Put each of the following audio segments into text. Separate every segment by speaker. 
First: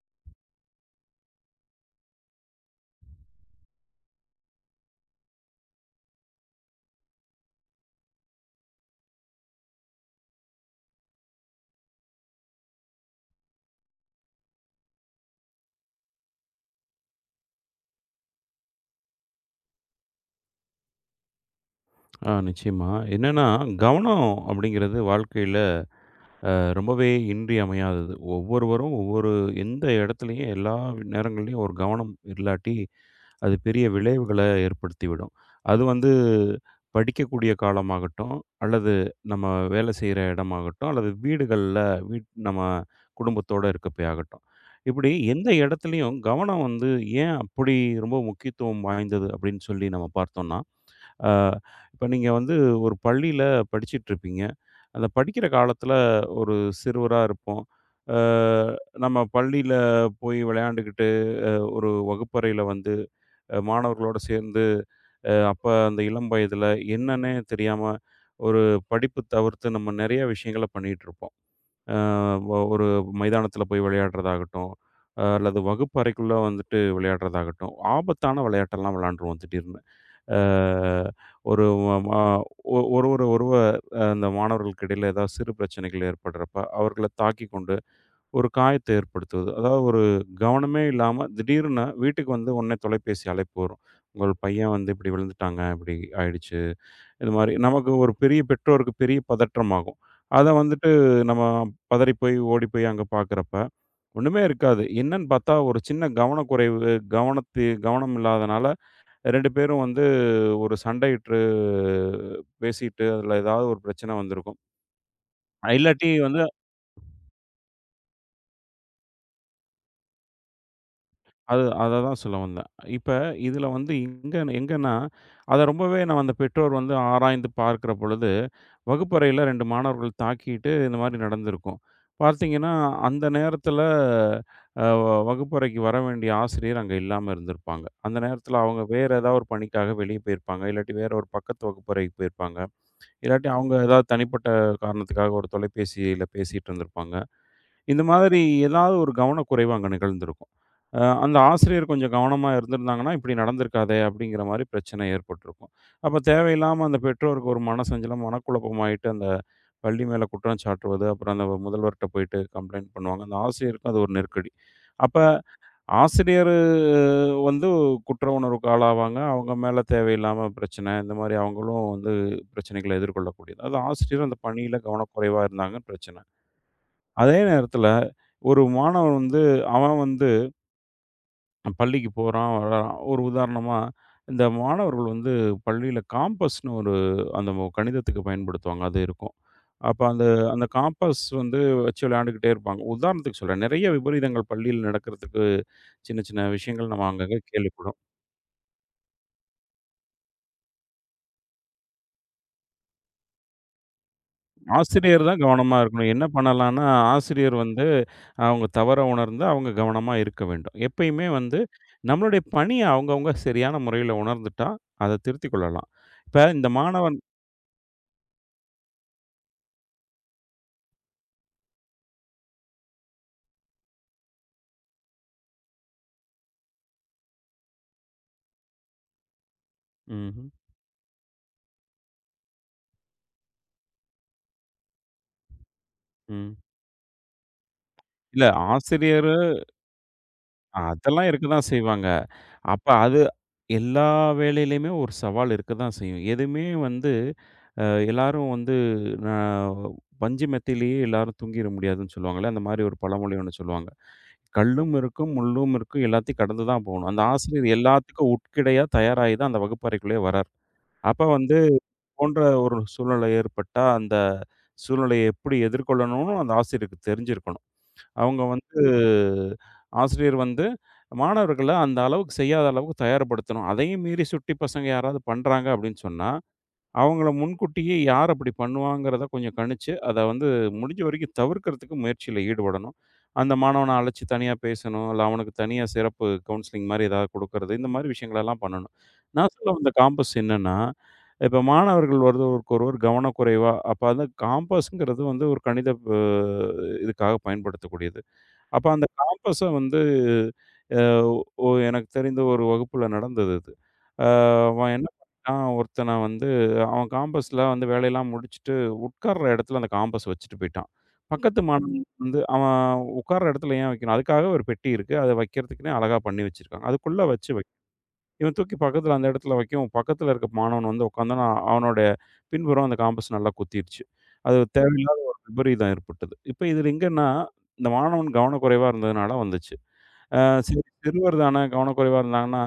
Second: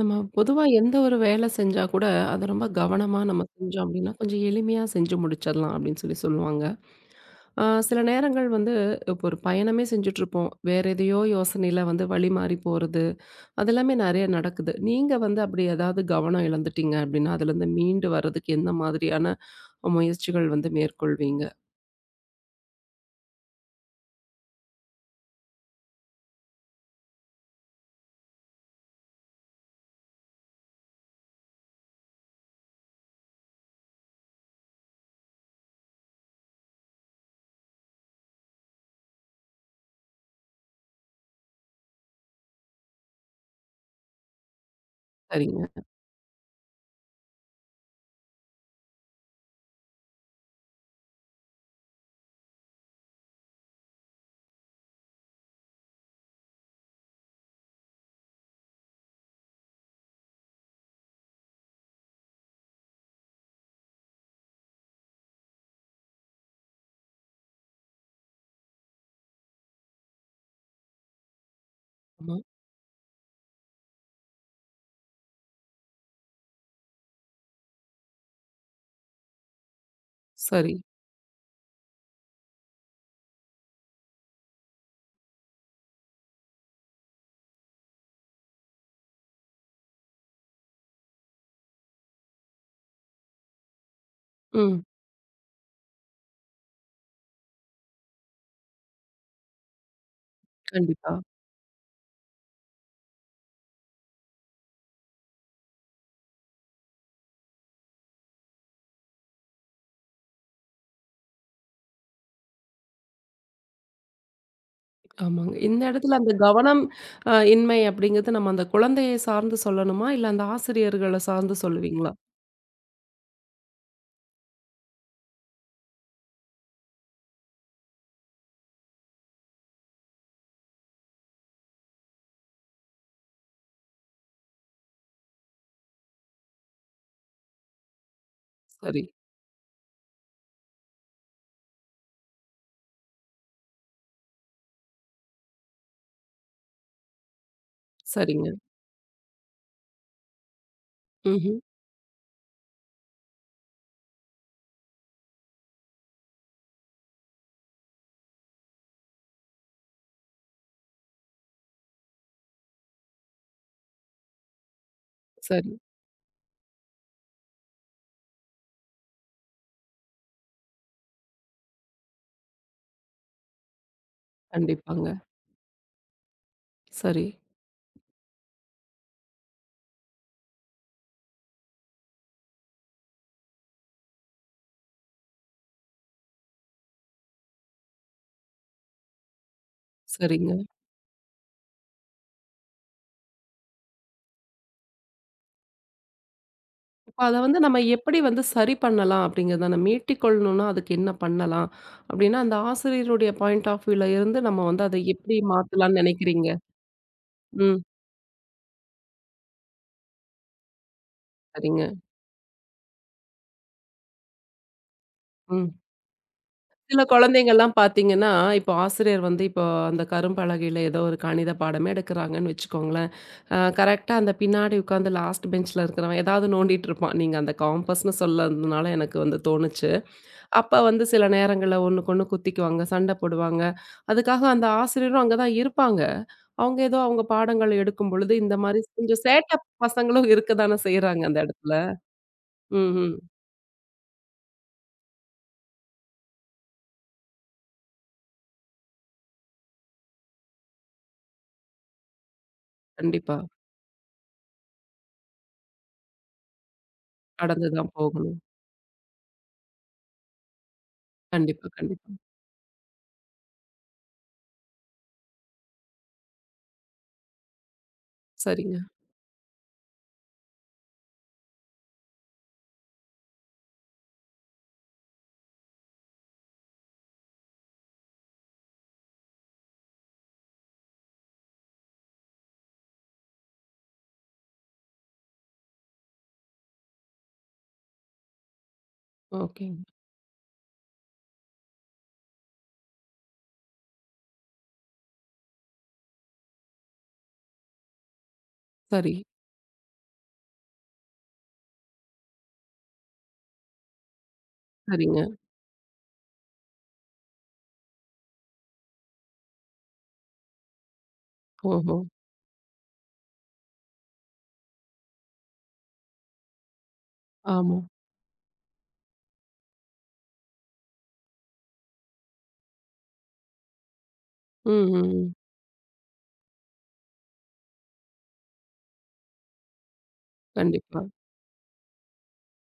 Speaker 1: நம்ம பொதுவா எந்த ஒரு வேலை செஞ்சா கூட, அத ரொம்ப கவனமா நம்ம செஞ்சோம் அப்டின்னா, கொஞ்சம் எளிமையா செஞ்சு முடிச்சிடலாம் அப்டின்னு சொல்லி சொல்லுவாங்க. சில நேரங்கள் வந்து இப்போ ஒரு பயணமே செஞ்சுட்ருப்போம். வேற எதையோ யோசனையில வந்து வழி மாறி போறது, அதெல்லாமே நெறைய நடக்குது. நீங்க வந்து அப்டி ஏதாவது கவனம் இழந்துட்டீங்க அப்டின்னா, அதுலருந்து மீண்டு வர்றதுக்கு எந்த மாதிரியான முயற்சிகள் வந்து மேற்கொள்வீங்க?
Speaker 2: ஆ நிச்சயமா. என்னன்னா, கவனம் அப்படிங்கிறது வாழ்க்கையில ரொம்பவே இன்றியமையாதது. ஒவ்வொருவரும் ஒவ்வொரு எந்த இடத்துலயும் எல்லா நேரங்கள்லயும் ஒரு கவனம் இல்லாட்டி, அது பெரிய விளைவுகள ஏற்படுத்திவிடும். அது வந்து படிக்கக்கூடிய காலமாகட்டும், அல்லது நம்ம வேலை செய்ற இடமாகட்டும், அல்லது வீடுகள்ல நம்ம குடும்பத்தோட இருக்கப்பயாகட்டும். இப்படி எந்த
Speaker 1: சரிங்க.
Speaker 2: இடத்துலயும் கவனம் வந்து ஏன் அப்படி ரொம்ப முக்கியத்துவம் வாய்ந்தது அப்படின்னு சொல்லி நம்ம பார்த்தோம்னா, இப்போ நீங்கள் வந்து ஒரு பள்ளியில் படிச்சிட்டு இருப்பீங்க. அந்த படிக்கிற காலத்துல ஒரு சிறுவரா இருப்போம். அ நம்ம பள்ளியில போய் விளையாண்டுக்கிட்டு ஒரு வகுப்பறையில வந்து மாணவர்களோட சேர்ந்து அப்ப அந்த இளம் வயதில என்னன்னே தெரியாம ஒரு படிப்பு தவிர்த்து நம்ம நிறைய விஷயங்கள பண்ணிட்டு இருப்போம். அ
Speaker 1: ஆமா.
Speaker 2: ஒரு மைதானத்துல போய் விளையாடுறதாகட்டும், அல்லது வகுப்பறைக்குள்ள வந்துட்டு விளையாடுறதாகட்டும், ஆபத்தான விளையாட்டெல்லாம் விளையாண்டுருவோம் திடீர்னு. அ
Speaker 1: சரி.
Speaker 2: ஒரு மா ஒ ஒரு ஒரு ஒருவ அந்த மாணவர்களுக்கு இடையில ஏதாவது சிறு பிரச்சனைகள் ஏற்படுறப்ப, அவர்கள தாக்கிக் கொண்டு ஒரு காயத்தை ஏற்படுத்துவது. அதாவது ஒரு கவனமே இல்லாம திடீர்னு வீட்டுக்கு வந்து உடனே தொலைபேசி அழைப்பு வரும். உங்கள் பையன்
Speaker 1: ம்.
Speaker 2: வந்து இப்படி விழுந்துட்டாங்க, இப்படி ஆயிடுச்சு. இது மாரி நமக்கு ஒரு பெரிய பெற்றோருக்கு பெரிய பதற்றமாகும். அத வந்துட்டு
Speaker 1: கண்டிப்பா.
Speaker 2: நம்ம பதறி போய் ஓடி போய் அங்க பார்க்குறப்ப, ஒண்ணுமே இருக்காது. என்னன்னு பார்த்தா ஒரு சின்ன கவனக்குறைவு, கவனம் இல்லாதனால 2 பேரும் வந்து ஒரு சண்டையிட்டு பேசிட்டு, அதில ஏதாவது ஒரு பிரச்சனை வந்திருக்கும்.
Speaker 1: ஆமாங்க. இந்த
Speaker 2: இல்லாட்டி
Speaker 1: இடத்துல அந்த
Speaker 2: வந்து
Speaker 1: கவனம் இன்மை அப்படிங்கிறது நம்ம அந்த குழந்தையை சார்ந்து சொல்லணுமா? இல்ல அந்த ஆசிரியர்கள சார்ந்து
Speaker 2: அத
Speaker 1: சொல்லுவீங்களா?
Speaker 2: தான் சொல்ல வந்தேன். இப்ப இதில வந்து எங்கன்னா, அத ரொம்பவே நான் அந்த பெற்றோர் வந்து ஆராய்ந்து பார்க்கிற பொழுது, வகுப்பறையில 2 மாணவர்கள் தாக்கிட்டு இந்த மாரி நடந்திருக்கும். பார்த்தீங்கன்னா, அந்த நேரத்தில அ வகுப்பறைக்கு வர வேண்டிய ஆசிரியர் அங்க இல்லாம இருந்திருப்பாங்க. அந்த நேரத்தில அவங்க
Speaker 1: சரி,
Speaker 2: வேற ஏதாவது ஒரு பணிக்காக வெளிய போயிருப்பாங்க. இல்லாட்டி வேற ஒரு பக்கத்து வகுப்பறைக்கு போயிருப்பாங்க. இல்லாட்டி அவங்க ஏதாவது தனிப்பட்ட காரணத்துக்காக ஒரு தொலைபேசியில பேசிட்டு இருந்திருப்பாங்க. இந்த மாதிரி
Speaker 1: சரிங்க.
Speaker 2: ஏதாவது ஒரு கவனக்குறைவு அங்க நிகழ்ந்திருக்கும். அந்த
Speaker 1: ம்ஹ்ம்.
Speaker 2: ஆசிரியர் கொஞ்சம் கவனமா இருந்திருந்தாங்கன்னா, இப்படி நடந்திருக்காதே! அப்படிங்கிற மாரி பிரச்சனை ஏற்பட்டிருக்கும். அப்ப தேவையில்லாம அந்த பெற்றோருக்கு ஒரு மனசஞ்சலம், மனக்குழப்பமாயிட்டு அந்த பள்ளி மேல குற்றம் சாட்டுவது, அப்புறம் அந்த முதல்வர்ட்ட போயிட்டு கம்ப்ளைண்ட் பண்ணுவாங்க. அந்த ஆசிரியருக்கும் அது ஒரு நெருக்கடி. அப்ப
Speaker 1: சரி.
Speaker 2: ஆசிரியரு வந்து குற்ற உணர்வுக்கு ஆளாவாங்க. அவங்க மேல தேவையில்லாம பிரச்சனை, இந்த மாரி அவங்களும் வந்து பிரச்சனைகள எதிர்கொள்ளக்கூடியது. அது ஆசிரியர் அந்த பணியில
Speaker 1: கண்டிப்பாங்க.
Speaker 2: கவனக்குறைவா இருந்தாங்கன்னு பிரச்சனை.
Speaker 1: சரி,
Speaker 2: அதே நேரத்தில ஒரு மாணவன் வந்து அவன் வந்து பள்ளிக்கு போறான், வர்றான். ஒரு உதாரணமா, இந்த மாணவர்கள் வந்து பள்ளியில காம்பஸ்ன்னு ஒரு அந்த கணிதத்துக்கு பயன்படுத்துவாங்க. அது இருக்கும். அப்ப அந்த
Speaker 1: சரிங்க.
Speaker 2: அந்த காம்பஸ் வந்து வச்சு விளையாண்டுக்கிட்டே இருப்பாங்க. உதாரணத்துக்கு சொல்றேன். நெறைய விபரீதங்கள் பள்ளியில் நடக்கிறதுக்கு சின்ன சின்ன விஷயங்கள் நம்ம
Speaker 1: இப்ப அத
Speaker 2: அங்கங்க
Speaker 1: வந்து நம்ம
Speaker 2: கேள்விப்படும்.
Speaker 1: எப்படி வந்து சரி பண்ணலாம் அப்படிங்கிறத நம்ம மீட்டிக்கொள்ளணும்னா அதுக்கு என்ன பண்ணலாம்? அப்படின்னா அந்த ஆசிரியருடைய பாயிண்ட் ஆஃப் வியூல இருந்து நம்ம வந்து அத
Speaker 2: ஆசிரியர்
Speaker 1: எப்படி
Speaker 2: தான் கவனமா
Speaker 1: மாத்தலாம்னு
Speaker 2: இருக்கணும். என்ன
Speaker 1: நெனைக்கிறீங்க?
Speaker 2: பண்ணலான்னா, ஆசிரியர்
Speaker 1: ம்.
Speaker 2: வந்து அவங்க தவற உணர்ந்து, அவங்க கவனமா இருக்க வேண்டும். எப்பயுமே வந்து
Speaker 1: சரிங்க.
Speaker 2: நம்மளுடைய பணிய அவங்கவங்க சரியான முறையில உணர்ந்துட்டா, அத திருத்திக்
Speaker 1: ம்.
Speaker 2: கொள்ளலாம். இப்ப இந்த
Speaker 1: சில
Speaker 2: மாணவன்
Speaker 1: குழந்தைங்கலாம் பார்த்தீங்கன்னா, இப்போ ஆசிரியர் வந்து இப்போ அந்த கரும்பலகையில ஏதோ ஒரு கணித பாடமே எடுக்கிறாங்கன்னு வச்சுக்கோங்களேன். கரெக்ட்டா அந்த பின்னாடி உட்காந்து லாஸ்ட் பெஞ்ச்ல இருக்கிறவன் ஏதாவது நோண்டிட்டு இருப்பான். நீங்க அந்த காம்பஸ்ன்னு சொல்லாததுனால எனக்கு வந்து தோணுச்சு.
Speaker 2: ம்ஹ்ம்.
Speaker 1: அப்ப வந்து சில நேரங்கள்ல ஒண்ணுக்கொண்ணு குத்திக்குவாங்க, சண்டை போடுவாங்க. அதுக்காக அந்த ஆசிரியரும் அங்க தான் இருப்பாங்க.
Speaker 2: ம்.
Speaker 1: அவங்க ஏதோ அவங்க பாடங்கள் எடுக்கும் பொழுது
Speaker 2: இல்ல
Speaker 1: இந்த மாரி கொஞ்சம்
Speaker 2: ஆசிரியரு
Speaker 1: சேட்ட பசங்களும் இருக்க தானே செய்றாங்க
Speaker 2: அதெல்லாம்
Speaker 1: அந்த
Speaker 2: இருக்க தான்
Speaker 1: இடத்துல.
Speaker 2: செய்வாங்க. அப்ப
Speaker 1: ம்ஹ்ம்.
Speaker 2: அது எல்லா வேலையிலயுமே ஒரு சவால் இருக்க தான் செய்யும். எதுவுமே வந்து அ எல்லாரும் வந்து நான் "பஞ்சு மெத்தையிலேயே எல்லாரும் தூங்கிற முடியாதுன்னு" சொல்லுவாங்கல்ல. அந்த மாரி ஒரு பழமொழி
Speaker 1: கண்டிப்பா.
Speaker 2: ஒண்ணு சொல்லுவாங்க. கல்லும் இருக்கும், முள்ளும் இருக்கும். எல்லாத்தையும் கடந்து தான் போணும். அந்த ஆசிரியர்
Speaker 1: கடந்து தான்
Speaker 2: எல்லாத்துக்கும்
Speaker 1: போகணும்.
Speaker 2: உட்கிடையா தயாராகி தான் அந்த வகுப்பறைக்குள்ளேயே வரார். அப்ப வந்து
Speaker 1: கண்டிப்பா, கண்டிப்பா.
Speaker 2: போன்ற ஒரு சூழ்நிலை ஏற்பட்டா, அந்த சூழ்நிலையை எப்படி எதிர்கொள்ளணும்னு அந்த ஆசிரியருக்கு தெரிஞ்சிருக்கணும். அவங்க வந்து
Speaker 1: சரிங்க.
Speaker 2: ஆசிரியர் வந்து மாணவர்கள அந்த அளவுக்கு செய்யாத அளவுக்கு தயார்படுத்தணும். அதையும் மீறி சுட்டி பசங்க யாராவது பண்றாங்க அப்படின்னு சொன்னா அவங்கள முன்கூட்டியே யார் அப்படி பண்ணுவாங்கிறத கொஞ்சம் கணிச்சு, அத வந்து முடிஞ்ச வரைக்கும் தவிர்க்கிறதுக்கு முயற்சியில ஈடுபடணும். அந்த மாணவன அழைச்சு தனியா பேசணும். இல்ல அவனுக்கு தனியா சிறப்பு கவுன்சிலிங் மாரி ஏதாவது குடுக்கறது. இந்த மாரி விஷயங்களெல்லாம் பண்ணணும். நான் சொல்ல
Speaker 1: ஓகேங்க.
Speaker 2: வந்த காம்பஸ் என்னன்னா, இப்ப மாணவர்கள் ஒருவருக்கு ஒருவர் கவனக்குறைவா அப்ப அந்த காம்பஸ்ங்கிறது வந்து ஒரு கணித அ இதுக்காக பயன்படுத்தக்கூடியது. அப்ப அந்த
Speaker 1: சரி,
Speaker 2: காம்பஸ வந்து அ ஒ எனக்கு தெரிந்த ஒரு வகுப்புல நடந்தது அது. அ அவன் என்ன
Speaker 1: சரிங்க.
Speaker 2: பண்ணிட்டான், ஒருத்தன வந்து அவன் காம்பஸ்ல வந்து வேலையெல்லாம் முடிச்சுட்டு, உட்கார்ற இடத்துல அந்த காம்பஸ் வச்சுட்டு போயிட்டான். பக்கத்து
Speaker 1: ஓஹோ!
Speaker 2: மாணவன் வந்து அவன் உட்கார்ற இடத்துல ஏன் வைக்கணும்? அதுக்காக ஒரு பெட்டி இருக்கு. அத வைக்கிறதுக்குன்னே அழகா பண்ணி வச்சிருக்காங்க. அதுக்குள்ள வச்சு வை.
Speaker 1: ஆமா.
Speaker 2: இவன் தூக்கி பக்கத்துல அந்த இடத்துல வைக்கவும், பக்கத்துல இருக்க மாணவன் வந்து உட்கார்ந்தானா, அவனோட பின்புறம் அந்த காம்பஸ் நல்லா குத்திருச்சு. அது
Speaker 1: ம், ம்,
Speaker 2: தேவையில்லாத
Speaker 1: ம்.
Speaker 2: ஒரு விபரீதம் ஏற்பட்டது. இப்ப இதுல எங்கன்னா, இந்த மாணவன் கவனக்குறைவா இருந்ததுனால வந்துச்சு. அ
Speaker 1: கண்டிப்பா.
Speaker 2: சிறுவர் தானே கவனக்குறைவா இருந்தாங்கன்னா,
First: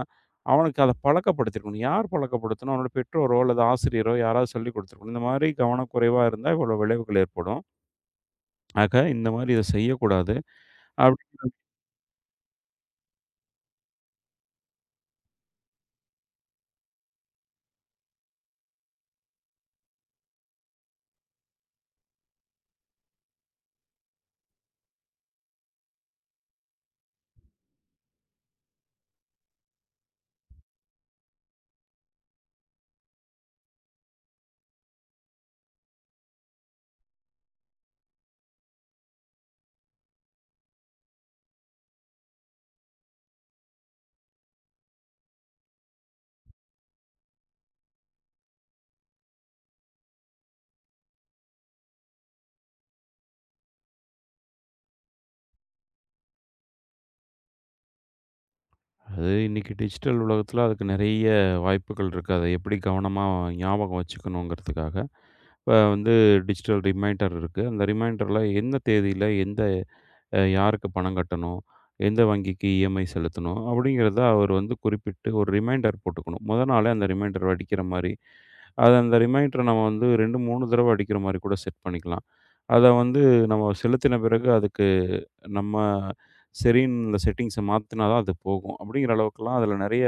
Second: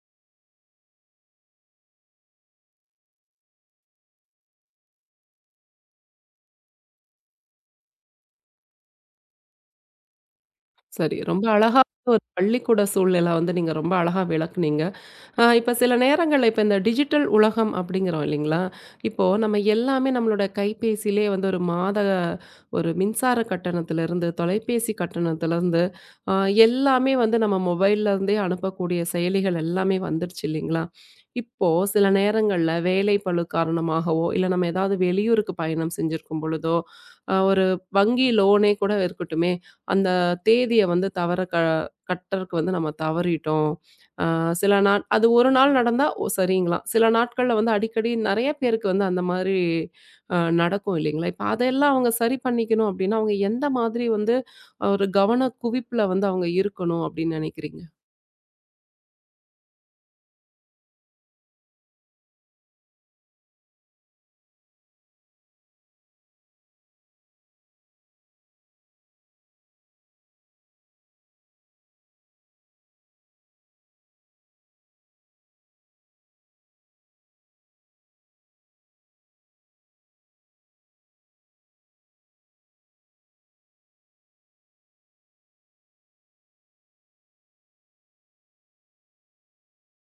Speaker 2: அவனுக்கு அத பழக்கப்படுத்திருக்கணும். யார் பழக்கப்படுத்தணும்? அவனோட பெற்றோரோ அல்லது ஆசிரியரோ யாராவது சொல்லிக் குடுத்துருக்கணும். இந்த மாதிரி கவனக்குறைவா இருந்தா இவ்வளோ விளைவுகள் ஏற்படும். ஆக இந்த மாதிரி இத செய்யக்கூடாது. அப்
Speaker 1: சரி. ரொம்ப அழகா ஒரு பள்ளிக்கூட சூழ்நிலை வந்து நீங்க ரொம்ப அழகா விளக்குனீங்க. இப்ப சில நேரங்கள்ல இப்ப இந்த டிஜிட்டல் உலகம் அப்படிங்கிறோம் இல்லைங்களா? இப்போ நம்ம எல்லாமே நம்மளோட கைபேசியிலே வந்து ஒரு மின்சார கட்டணத்திலிருந்து, தொலைபேசி கட்டணத்திலிருந்து ஆ எல்லாமே வந்து நம்ம மொபைல்ல இருந்தே அனுப்பக்கூடிய செயலிகள் எல்லாமே வந்துருச்சு இல்லைங்களா? இப்போ சில நேரங்கள்ல வேலை பளு காரணமாகவோ, இல்ல நம்ம ஏதாவது வெளியூருக்கு பயணம் செஞ்சிருக்கும் பொழுதோ, ஒரு வங்கி லோனே கூட இருக்கட்டுமே, அந்த தேதிய வந்து தவற க கட்டுறக்கு வந்து நம்ம தவறிட்டோம். ஆ சில நாள் அது ஒரு நாள் நடந்தா ஓ சரிங்களாம். சில நாட்கள்ல வந்து அடிக்கடி நெறைய பேருக்கு வந்து அந்த மாதிரி அ நடக்கும் இல்லைங்களா? இப்ப அதெல்லாம் அவங்க சரி பண்ணிக்கணும் அப்டின்னா, அவங்க எந்த மாதிரி வந்து ஒரு கவன குவிப்புல வந்து அவங்க இருக்கணும் அப்டின்னு நெனைக்கிறீங்க?
Speaker 2: அது இன்னைக்கு டிஜிட்டல் உலகத்துல அதுக்கு நெறைய வாய்ப்புகள் இருக்கு. அத எப்படி கவனமா ஞாபகம் வச்சுக்கணுங்கிறதுக்காக. இப்ப வந்து டிஜிட்டல் ரிமைண்டர் இருக்கு. அந்த ரிமைண்டர்ல எந்த தேதியில எந்த யாருக்கு பணம் கட்டணும்? எந்த வங்கிக்கு இஎம்ஐ செலுத்தணும்? அப்படிங்கிறத அவர் வந்து குறிப்பிட்டு ஒரு ரிமைண்டர் போட்டுக்கணும். மொத நாளே அந்த ரிமைண்டர் அடிக்கிற மாரி. அது அந்த ரிமைண்டர நம்ம வந்து 2, 3 தடவ அடிக்கிற மாரி கூட செட் பண்ணிக்கலாம். அத வந்து நம்ம செலுத்தின பிறகு அதுக்கு நம்ம சரின்னு இந்த செட்டிங்ஸ மாத்துனா தான் அது போகும். அப்படிங்கிற அளவுக்குலாம் அதில நெறைய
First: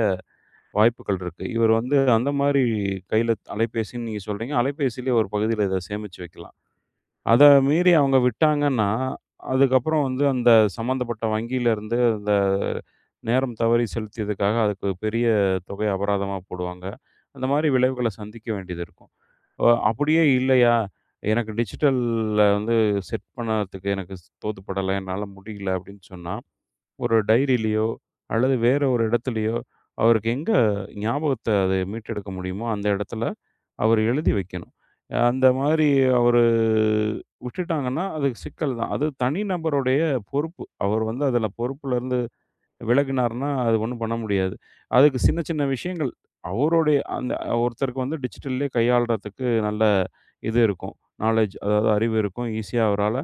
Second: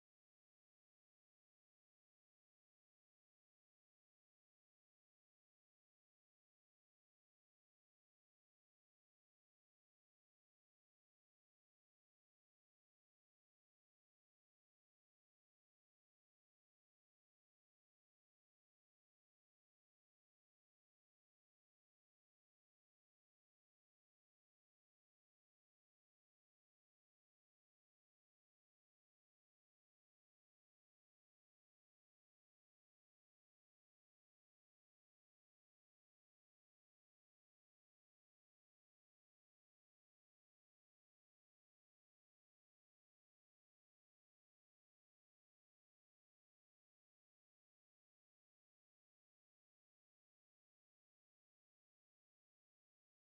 Speaker 2: வாய்ப்புகள் இருக்கு. இவர் வந்து அந்த மாரி கையில அலைபேசின்னு நீங்க சொல்றீங்க. அலைபேசியிலே ஒரு பகுதியில இத சேமிச்சு வைக்கலாம். அத மீறி அவங்க விட்டாங்கன்னா, அதுக்கப்புறம் வந்து அந்த சம்மந்தப்பட்ட வங்கியிலருந்து அந்த நேரம் தவறி செலுத்தியதுக்காக அதுக்கு பெரிய தொகை அபராதமா போடுவாங்க. அந்த மாரி விளைவுகள சந்திக்க வேண்டியது இருக்கும். அப்படியே இல்லையா, எனக்கு டிஜிட்டல்ல வந்து செட் பண்ணதுக்கு எனக்கு தோதுப்படல, என்னால முடியல அப்படின்னு சொன்னா, ஒரு டைரியிலயோ அல்லது வேற ஒரு இடத்துலயோ அவருக்கு எங்க ஞாபகத்த அத மீட்டெடுக்க முடியுமோ அந்த இடத்துல அவரு எழுதி வைக்கணும். அந்த மாதிரி அவரு விட்டுட்டாங்கன்னா, அது சிக்கல் தான். அது தனிநபருடைய பொறுப்பு. அவர் வந்து அதில பொறுப்புலருந்து விலகுனாருன்னா, அது ஒண்ணும் பண்ண முடியாது. அதுக்கு சின்ன, சின்ன விஷயங்கள் அவருடைய அந்த ஒருத்தருக்கு வந்து டிஜிட்டல்லயே கையாள்றதுக்கு நல்ல இது இருக்கும். நாலேட்ஜ் அதாவது அறிவு இருக்கும். ஈஸியா அவரால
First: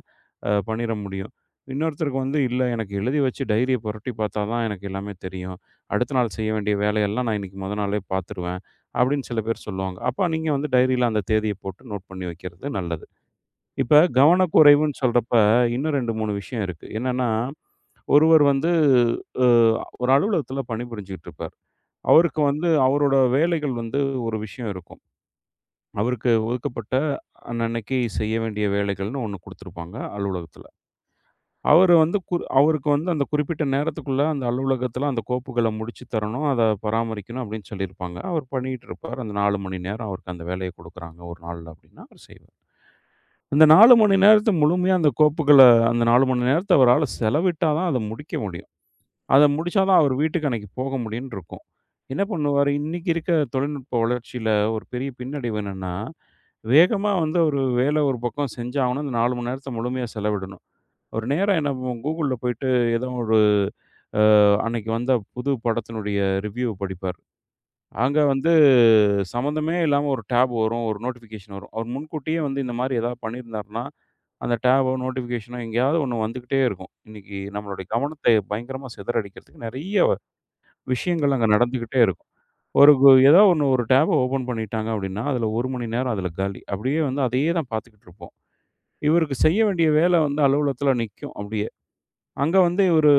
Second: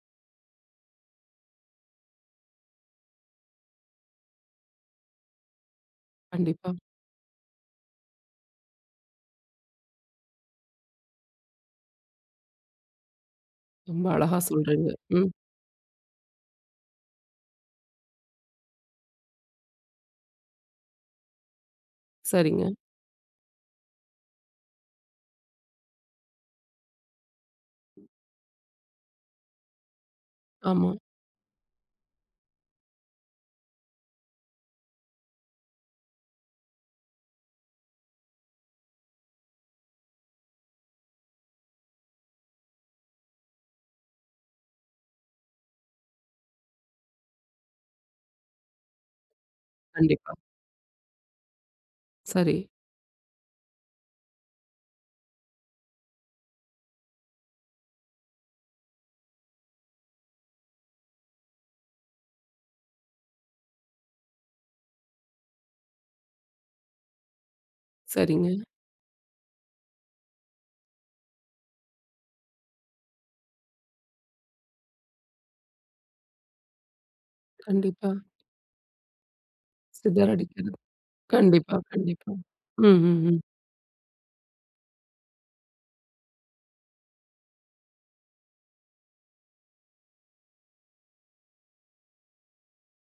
Speaker 2: பண்ணிற முடியும். இன்னொருத்தருக்கு வந்து இல்ல எனக்கு எழுதி வச்சு டைரிய புரட்டி பார்த்தா தான் எனக்கு எல்லாமே தெரியும். அடுத்த நாள் செய்ய
Speaker 1: கண்டிப்பா.
Speaker 2: வேண்டிய வேலையெல்லாம் நான் இன்னைக்கு மொத நாளே பார்த்துருவேன். அப்படின்னு சில பேர் சொல்லுவாங்க. அப்ப நீங்க வந்து டைரியில அந்த தேதிய போட்டு நோட் பண்ணி வைக்கிறது நல்லது. இப்ப
Speaker 1: ரொம்ப அழகா சொல்றீங்க.
Speaker 2: கவனக்குறைவுன்னு
Speaker 1: ம்.
Speaker 2: சொல்றப்ப, இன்னும் 2, 3 விஷயம் இருக்கு. என்னன்னா ஒருவர் வந்து அ ஒரு அலுவலகத்தில பணிபுரிஞ்சுகிட்டு இருப்பார். அவருக்கு வந்து
Speaker 1: சரிங்க.
Speaker 2: அவரோட வேலைகள் வந்து ஒரு விஷயம் இருக்கும். அவருக்கு ஒதுக்கப்பட்ட அன்னன்னைக்கு செய்ய வேண்டிய வேலைகள்னு ஒண்ணு குடுத்துருப்பாங்க அலுவலகத்தில.
Speaker 1: ஆமா.
Speaker 2: அவருக்கு வந்து அந்த குறிப்பிட்ட நேரத்துக்குள்ள அந்த அலுவலகத்தில அந்த கோப்புகள முடிச்சு தரணும், அத பராமரிக்கணும் அப்படின்னு சொல்லியிருப்பாங்க. அவர் பண்ணிட்டு இருப்பார். அந்த 4 மணி நேரம் அவருக்கு அந்த வேலைய குடுக்குறாங்க ஒரு நாள்ல அப்படின்னா, அவர் செய்வார். அந்த 4 மணி நேரத்த முழுமையா அந்த கோப்புகள அந்த 4 மணி நேரத்த அவரால செலவிட்டா தான் அத முடிக்க முடியும். அத முடிச்சா தான் அவர்
Speaker 1: கண்டிப்பா.
Speaker 2: வீட்டுக்கு அன்னைக்கு போக முடியும்ன்னு இருக்கும். என்ன
Speaker 1: சரி.
Speaker 2: பண்ணுவாரு, இன்னைக்கு இருக்க தொழில்நுட்ப வளர்ச்சியில ஒரு பெரிய பின்னடைவு என்னன்னா, வேகமா வந்து ஒரு வேலை ஒரு பக்கம் செஞ்சாகணும். அந்த 4 மணி நேரத்த முழுமையா செலவிடணும். ஒரு நேரம் என்ன பண்ணுவோம், Googleல போயிட்டு ஏதோ ஒரு அன்னைக்கு வந்த புது படத்தினுடைய ரிவ்யூ படிப்பார். அங்க
Speaker 1: சரிங்க.
Speaker 2: வந்து சம்மந்தமே இல்லாம ஒரு டேப் வரும், ஒரு நோட்டிஃபிகேஷன் வரும். அவர் முன்கூட்டியே வந்து இந்த மாரி ஏதாவது பண்ணியிருந்தாருன்னா, அந்த டேபோ, நோட்டிஃபிகேஷனோ எங்கேயாவது ஒண்ணு வந்துகிட்டே இருக்கும். இன்னைக்கு நம்மளுடைய
Speaker 1: கண்டிப்பா.
Speaker 2: கவனத்தை பயங்கரமா சிதறடிக்கிறதுக்கு நெறைய
Speaker 1: சிதறடிக்கிறது.
Speaker 2: விஷயங்கள் அங்க
Speaker 1: கண்டிப்பா,
Speaker 2: நடந்துகிட்டே இருக்கும்.
Speaker 1: கண்டிப்பா.
Speaker 2: ஒரு
Speaker 1: ம்,
Speaker 2: கு
Speaker 1: ம், ம்.
Speaker 2: ஏதோ ஒண்ணு ஒரு டேப்ப ஓப்பன் பண்ணிட்டாங்க அப்டின்னா, அதுல 1 மணி நேரம் அதுல காலி. அப்படியே வந்து அதையே தான் பார்த்துக்கிட்டு இருப்போம். இவருக்கு செய்ய வேண்டிய வேலை வந்து அலுவலகத்துல நிக்கும் அப்படியே. அங்க வந்து இவரு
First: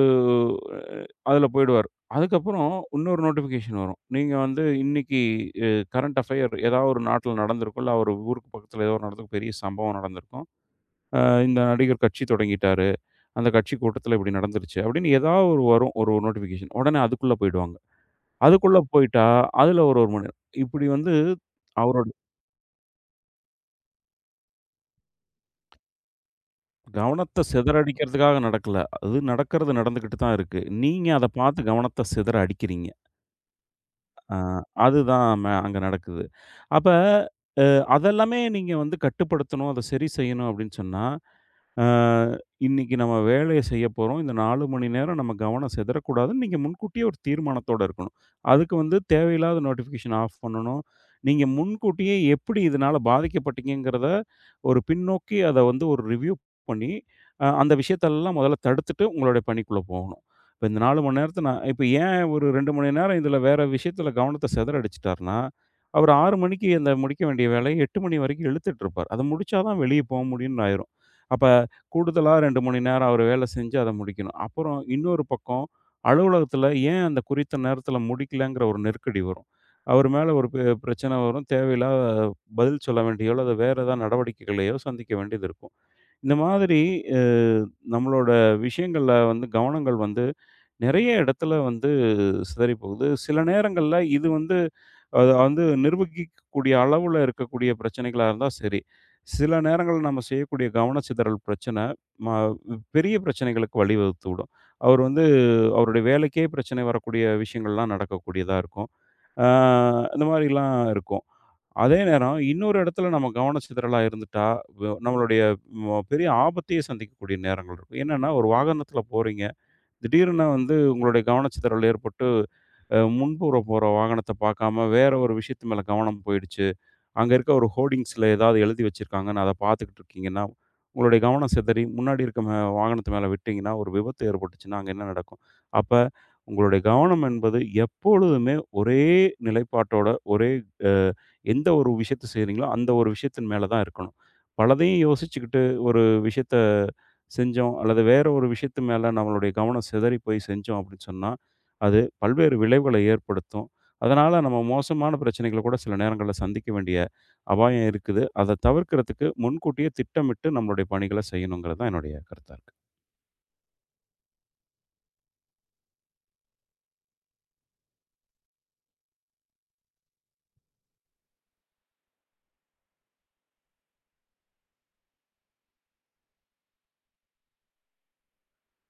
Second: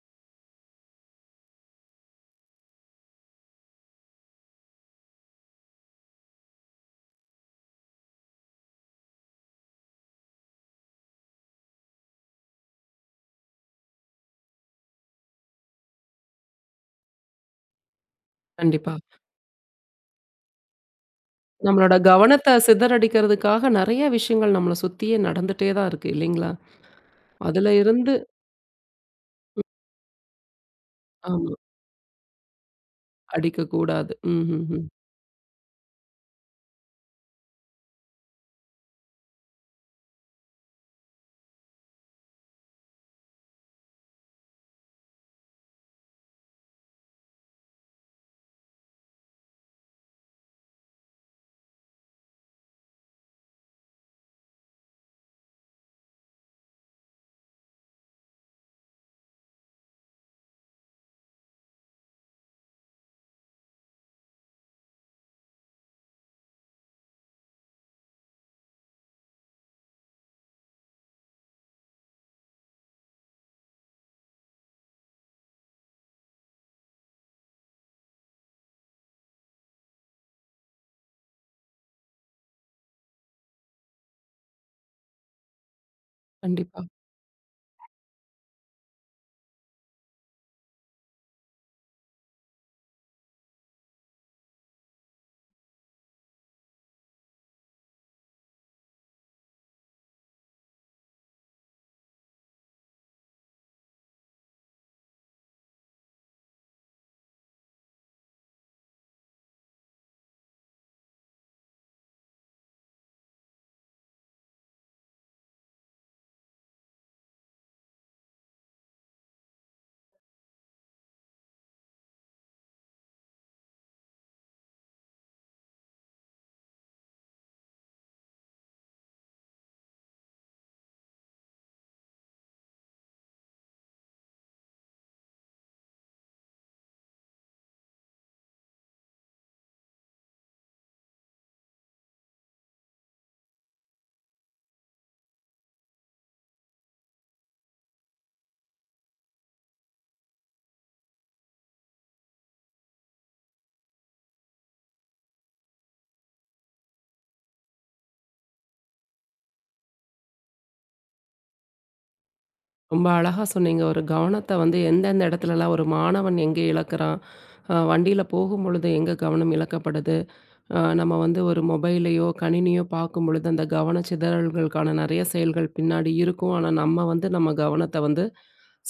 Speaker 2: அதுல போயிடுவாரு. அதுக்கப்புறம் இன்னொரு நோட்டிஃபிகேஷன் வரும். நீங்க வந்து இன்னைக்கு அ கரண்ட் அஃபயர் ஏதாவது ஒரு நாட்டுல நடந்திருக்கும். இல்ல அவரு ஊருக்கு பக்கத்துல ஏதோ ஒரு நடந்திருக்கும். பெரிய சம்பவம் நடந்திருக்கும். அ இந்த நடிகர் கட்சி தொடங்கிட்டாரு. அந்த கட்சி கூட்டத்துல இப்படி நடந்துருச்சு அப்படின்னு ஏதாவது ஒரு வரும் ஒரு நோட்டிஃபிகேஷன். உடனே அதுக்குள்ள போயிடுவாங்க. அதுக்குள்ள
Speaker 1: கண்டிப்பா.
Speaker 2: போயிட்டா, அதுல ஒரு 1 மணி நேரம். இப்படி வந்து
Speaker 1: நம்மளோட
Speaker 2: அவரோட
Speaker 1: கவனத்த சிதறடிக்கிறதுக்காக நெறைய விஷயங்கள் நம்மள சுத்தியே நடந்துட்டே தான் இருக்கு இல்லைங்களா?
Speaker 2: கவனத்த
Speaker 1: அதுல இருந்து
Speaker 2: சிதறடிக்கிறதுக்காக நடக்கல. அது நடக்கிறது நடந்துகிட்டு தான் இருக்கு. நீங்க அத
Speaker 1: ஆமா.
Speaker 2: பார்த்து கவனத்த சிதற அடிக்கிறீங்க.
Speaker 1: அடிக்கக்கூடாது.
Speaker 2: அ
Speaker 1: ம்ஹ்ஹ்ம்.
Speaker 2: அதுதான் அங்க நடக்குது. அப்ப அ அதெல்லாமே நீங்க வந்து கட்டுப்படுத்தணும், அத சரி செய்யணும் அப்படின்னு சொன்னா, ஆ, இன்னைக்கு நம்ம வேலைய செய்ய போறோம். இந்த 4 மணி நேரம் நம்ம கவனம் சிதறக்கூடாதுன்னு நீங்க முன்கூட்டியே ஒரு தீர்மானத்தோட இருக்கணும். அதுக்கு வந்து தேவையில்லாத நோட்டிஃபிகேஷன் ஆஃப் பண்ணணும். நீங்க முன்கூட்டியே எப்படி இதனால பாதிக்கப்பட்டீங்கங்கிறத ஒரு பின்னோக்கி அத வந்து ஒரு ரிவ்யூ பண்ணி, அந்த விஷயத்தெல்லாம் முதல்ல தடுத்துட்டு உங்களுடைய பணிக்குள்ள போகணும். இப்ப இந்த 4 மணி நேரத்த நான் இப்ப ஏன் ஒரு 2 மணி நேரம் இதுல வேற விஷயத்துல கவனத்த சிதறடிச்சுட்டாருன்னா, அவர் 6 மணிக்கு அந்த முடிக்க வேண்டிய வேலைய 8 மணி வரைக்கும் இழுத்துட்டு இருப்பார். அத முடிச்சா தான் வெளிய போ முடியும்ன்னு ஆயிரும். அப்ப கூடுதலா 2 மணி நேரம் அவரு வேலை செஞ்சு அத முடிக்கணும். அப்புறம் இன்னொரு பக்கம், அலுவலகத்தில ஏன் அந்த குறித்த நேரத்தில முடிக்கலங்கிற ஒரு நெருக்கடி வரும். அவர் மேல ஒரு பிரச்சனை வரும். தேவையில்லாத பதில் சொல்ல வேண்டியோ, அல்லது வேற ஏதாவது நடவடிக்கைகளையோ சந்திக்க வேண்டியது இருக்கும். இந்த மாதிரி
Speaker 1: கண்டிப்பா.
Speaker 2: அ நம்மளோட விஷயங்கள்ல வந்து கவனங்கள் வந்து நெறைய இடத்துல வந்து சிதறி போகுது. சில நேரங்கள்ல இது வந்து அத வந்து நிர்வகிக்கக்கூடிய அளவுல இருக்கக்கூடிய பிரச்சனைகளா இருந்தா சரி. சில நேரங்கள்ல நம்ம செய்யக்கூடிய கவனச்சிதறல் பிரச்சனை, ம பெரிய பிரச்சனைகளுக்கு வழிவகுத்துவிடும். அவர் வந்து அவருடைய வேலைக்கே பிரச்சனை வரக்கூடிய விஷயங்கள்லாம் நடக்கக்கூடியதா இருக்கும். ஆ இந்த மாரிலாம் இருக்கும். அதே நேரம் இன்னொரு இடத்துல நம்ம கவனச்சிதறலா இருந்துட்டா, நம்மளுடைய பெரிய ஆபத்தையே சந்திக்கக்கூடிய நேரங்கள் இருக்கும். என்னன்னா, ஒரு வாகனத்துல போறீங்க. திடீர்னு வந்து உங்களுடைய கவனச்சிதறல் ஏற்பட்டு முன்புற போற வாகனத்த பார்க்காம வேற ஒரு விஷயத்து மேல கவனம் போயிடுச்சு. அங்க இருக்க ஒரு ஹோர்டிங்ஸ்ல ஏதாவது எழுதி வச்சிருக்காங்கன்னு அத பார்த்துக்கிட்டு இருக்கீங்கன்னா, உங்களுடைய கவனம் சிதறி முன்னாடி இருக்க வாகனத்து மேல விட்டீங்கன்னா, ஒரு விபத்து ஏற்பட்டுச்சுன்னா, அங்க என்ன நடக்கும்? அப்ப உங்களுடைய கவனம் என்பது எப்பொழுதுமே ஒரே நிலைப்பாட்டோட, ஒரே அ எந்த ஒரு விஷயத்த செய்றீங்களோ, அந்த ஒரு விஷயத்தின் மேல தான் இருக்கணும். பலதையும் யோசிச்சுக்கிட்டு ஒரு விஷயத்த செஞ்சோம் அல்லது வேற ஒரு விஷயத்து மேல நம்மளுடைய கவனம் சிதறி போய் செஞ்சோம் அப்படின்னு சொன்னா, அது பல்வேறு விளைவுகளை ஏற்படுத்தும். அதனால நம்ம மோசமான பிரச்சனைகள கூட சில நேரங்கள்ல சந்திக்க வேண்டிய அபாயம் இருக்குது. அத தவிர்க்கிறதுக்கு முன்கூட்டியே திட்டமிட்டு நம்மளுடைய பணிகள செய்யணுங்கிறது தான் என்னுடைய கருத்தா இருக்கு.
Speaker 1: ரொம்ப அழகா சொன்னீங்க. ஒரு கவனத்த வந்து எந்தெந்த இடத்துலலாம் ஒரு மாணவன் எங்கே இழக்கிறான்? வண்டியில போகும்பொழுது எங்க கவனம் இழக்கப்படுது? நம்ம வந்து ஒரு மொபைலையோ, கணினியோ பார்க்கும்பொழுது அந்த கவன சிதறல்களுக்கான நெறைய செயல்கள் பின்னாடி இருக்கும். ஆனா, நம்ம வந்து நம்ம கவனத்த வந்து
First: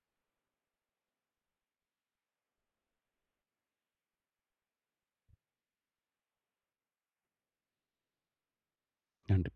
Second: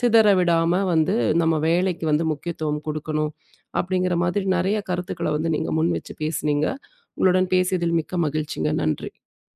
Speaker 1: சிதற விடாம வந்து நம்ம வேலைக்கு வந்து முக்கியத்துவம் குடுக்கணும். அப்படிங்கிற மாதிரி நெறைய கருத்துக்கள வந்து நீங்க முன்வச்சு பேசுனீங்க. உங்களுடன் பேசியதில் மிக்க மகிழ்ச்சிங்க. நன்றி.
Speaker 2: நன்றி.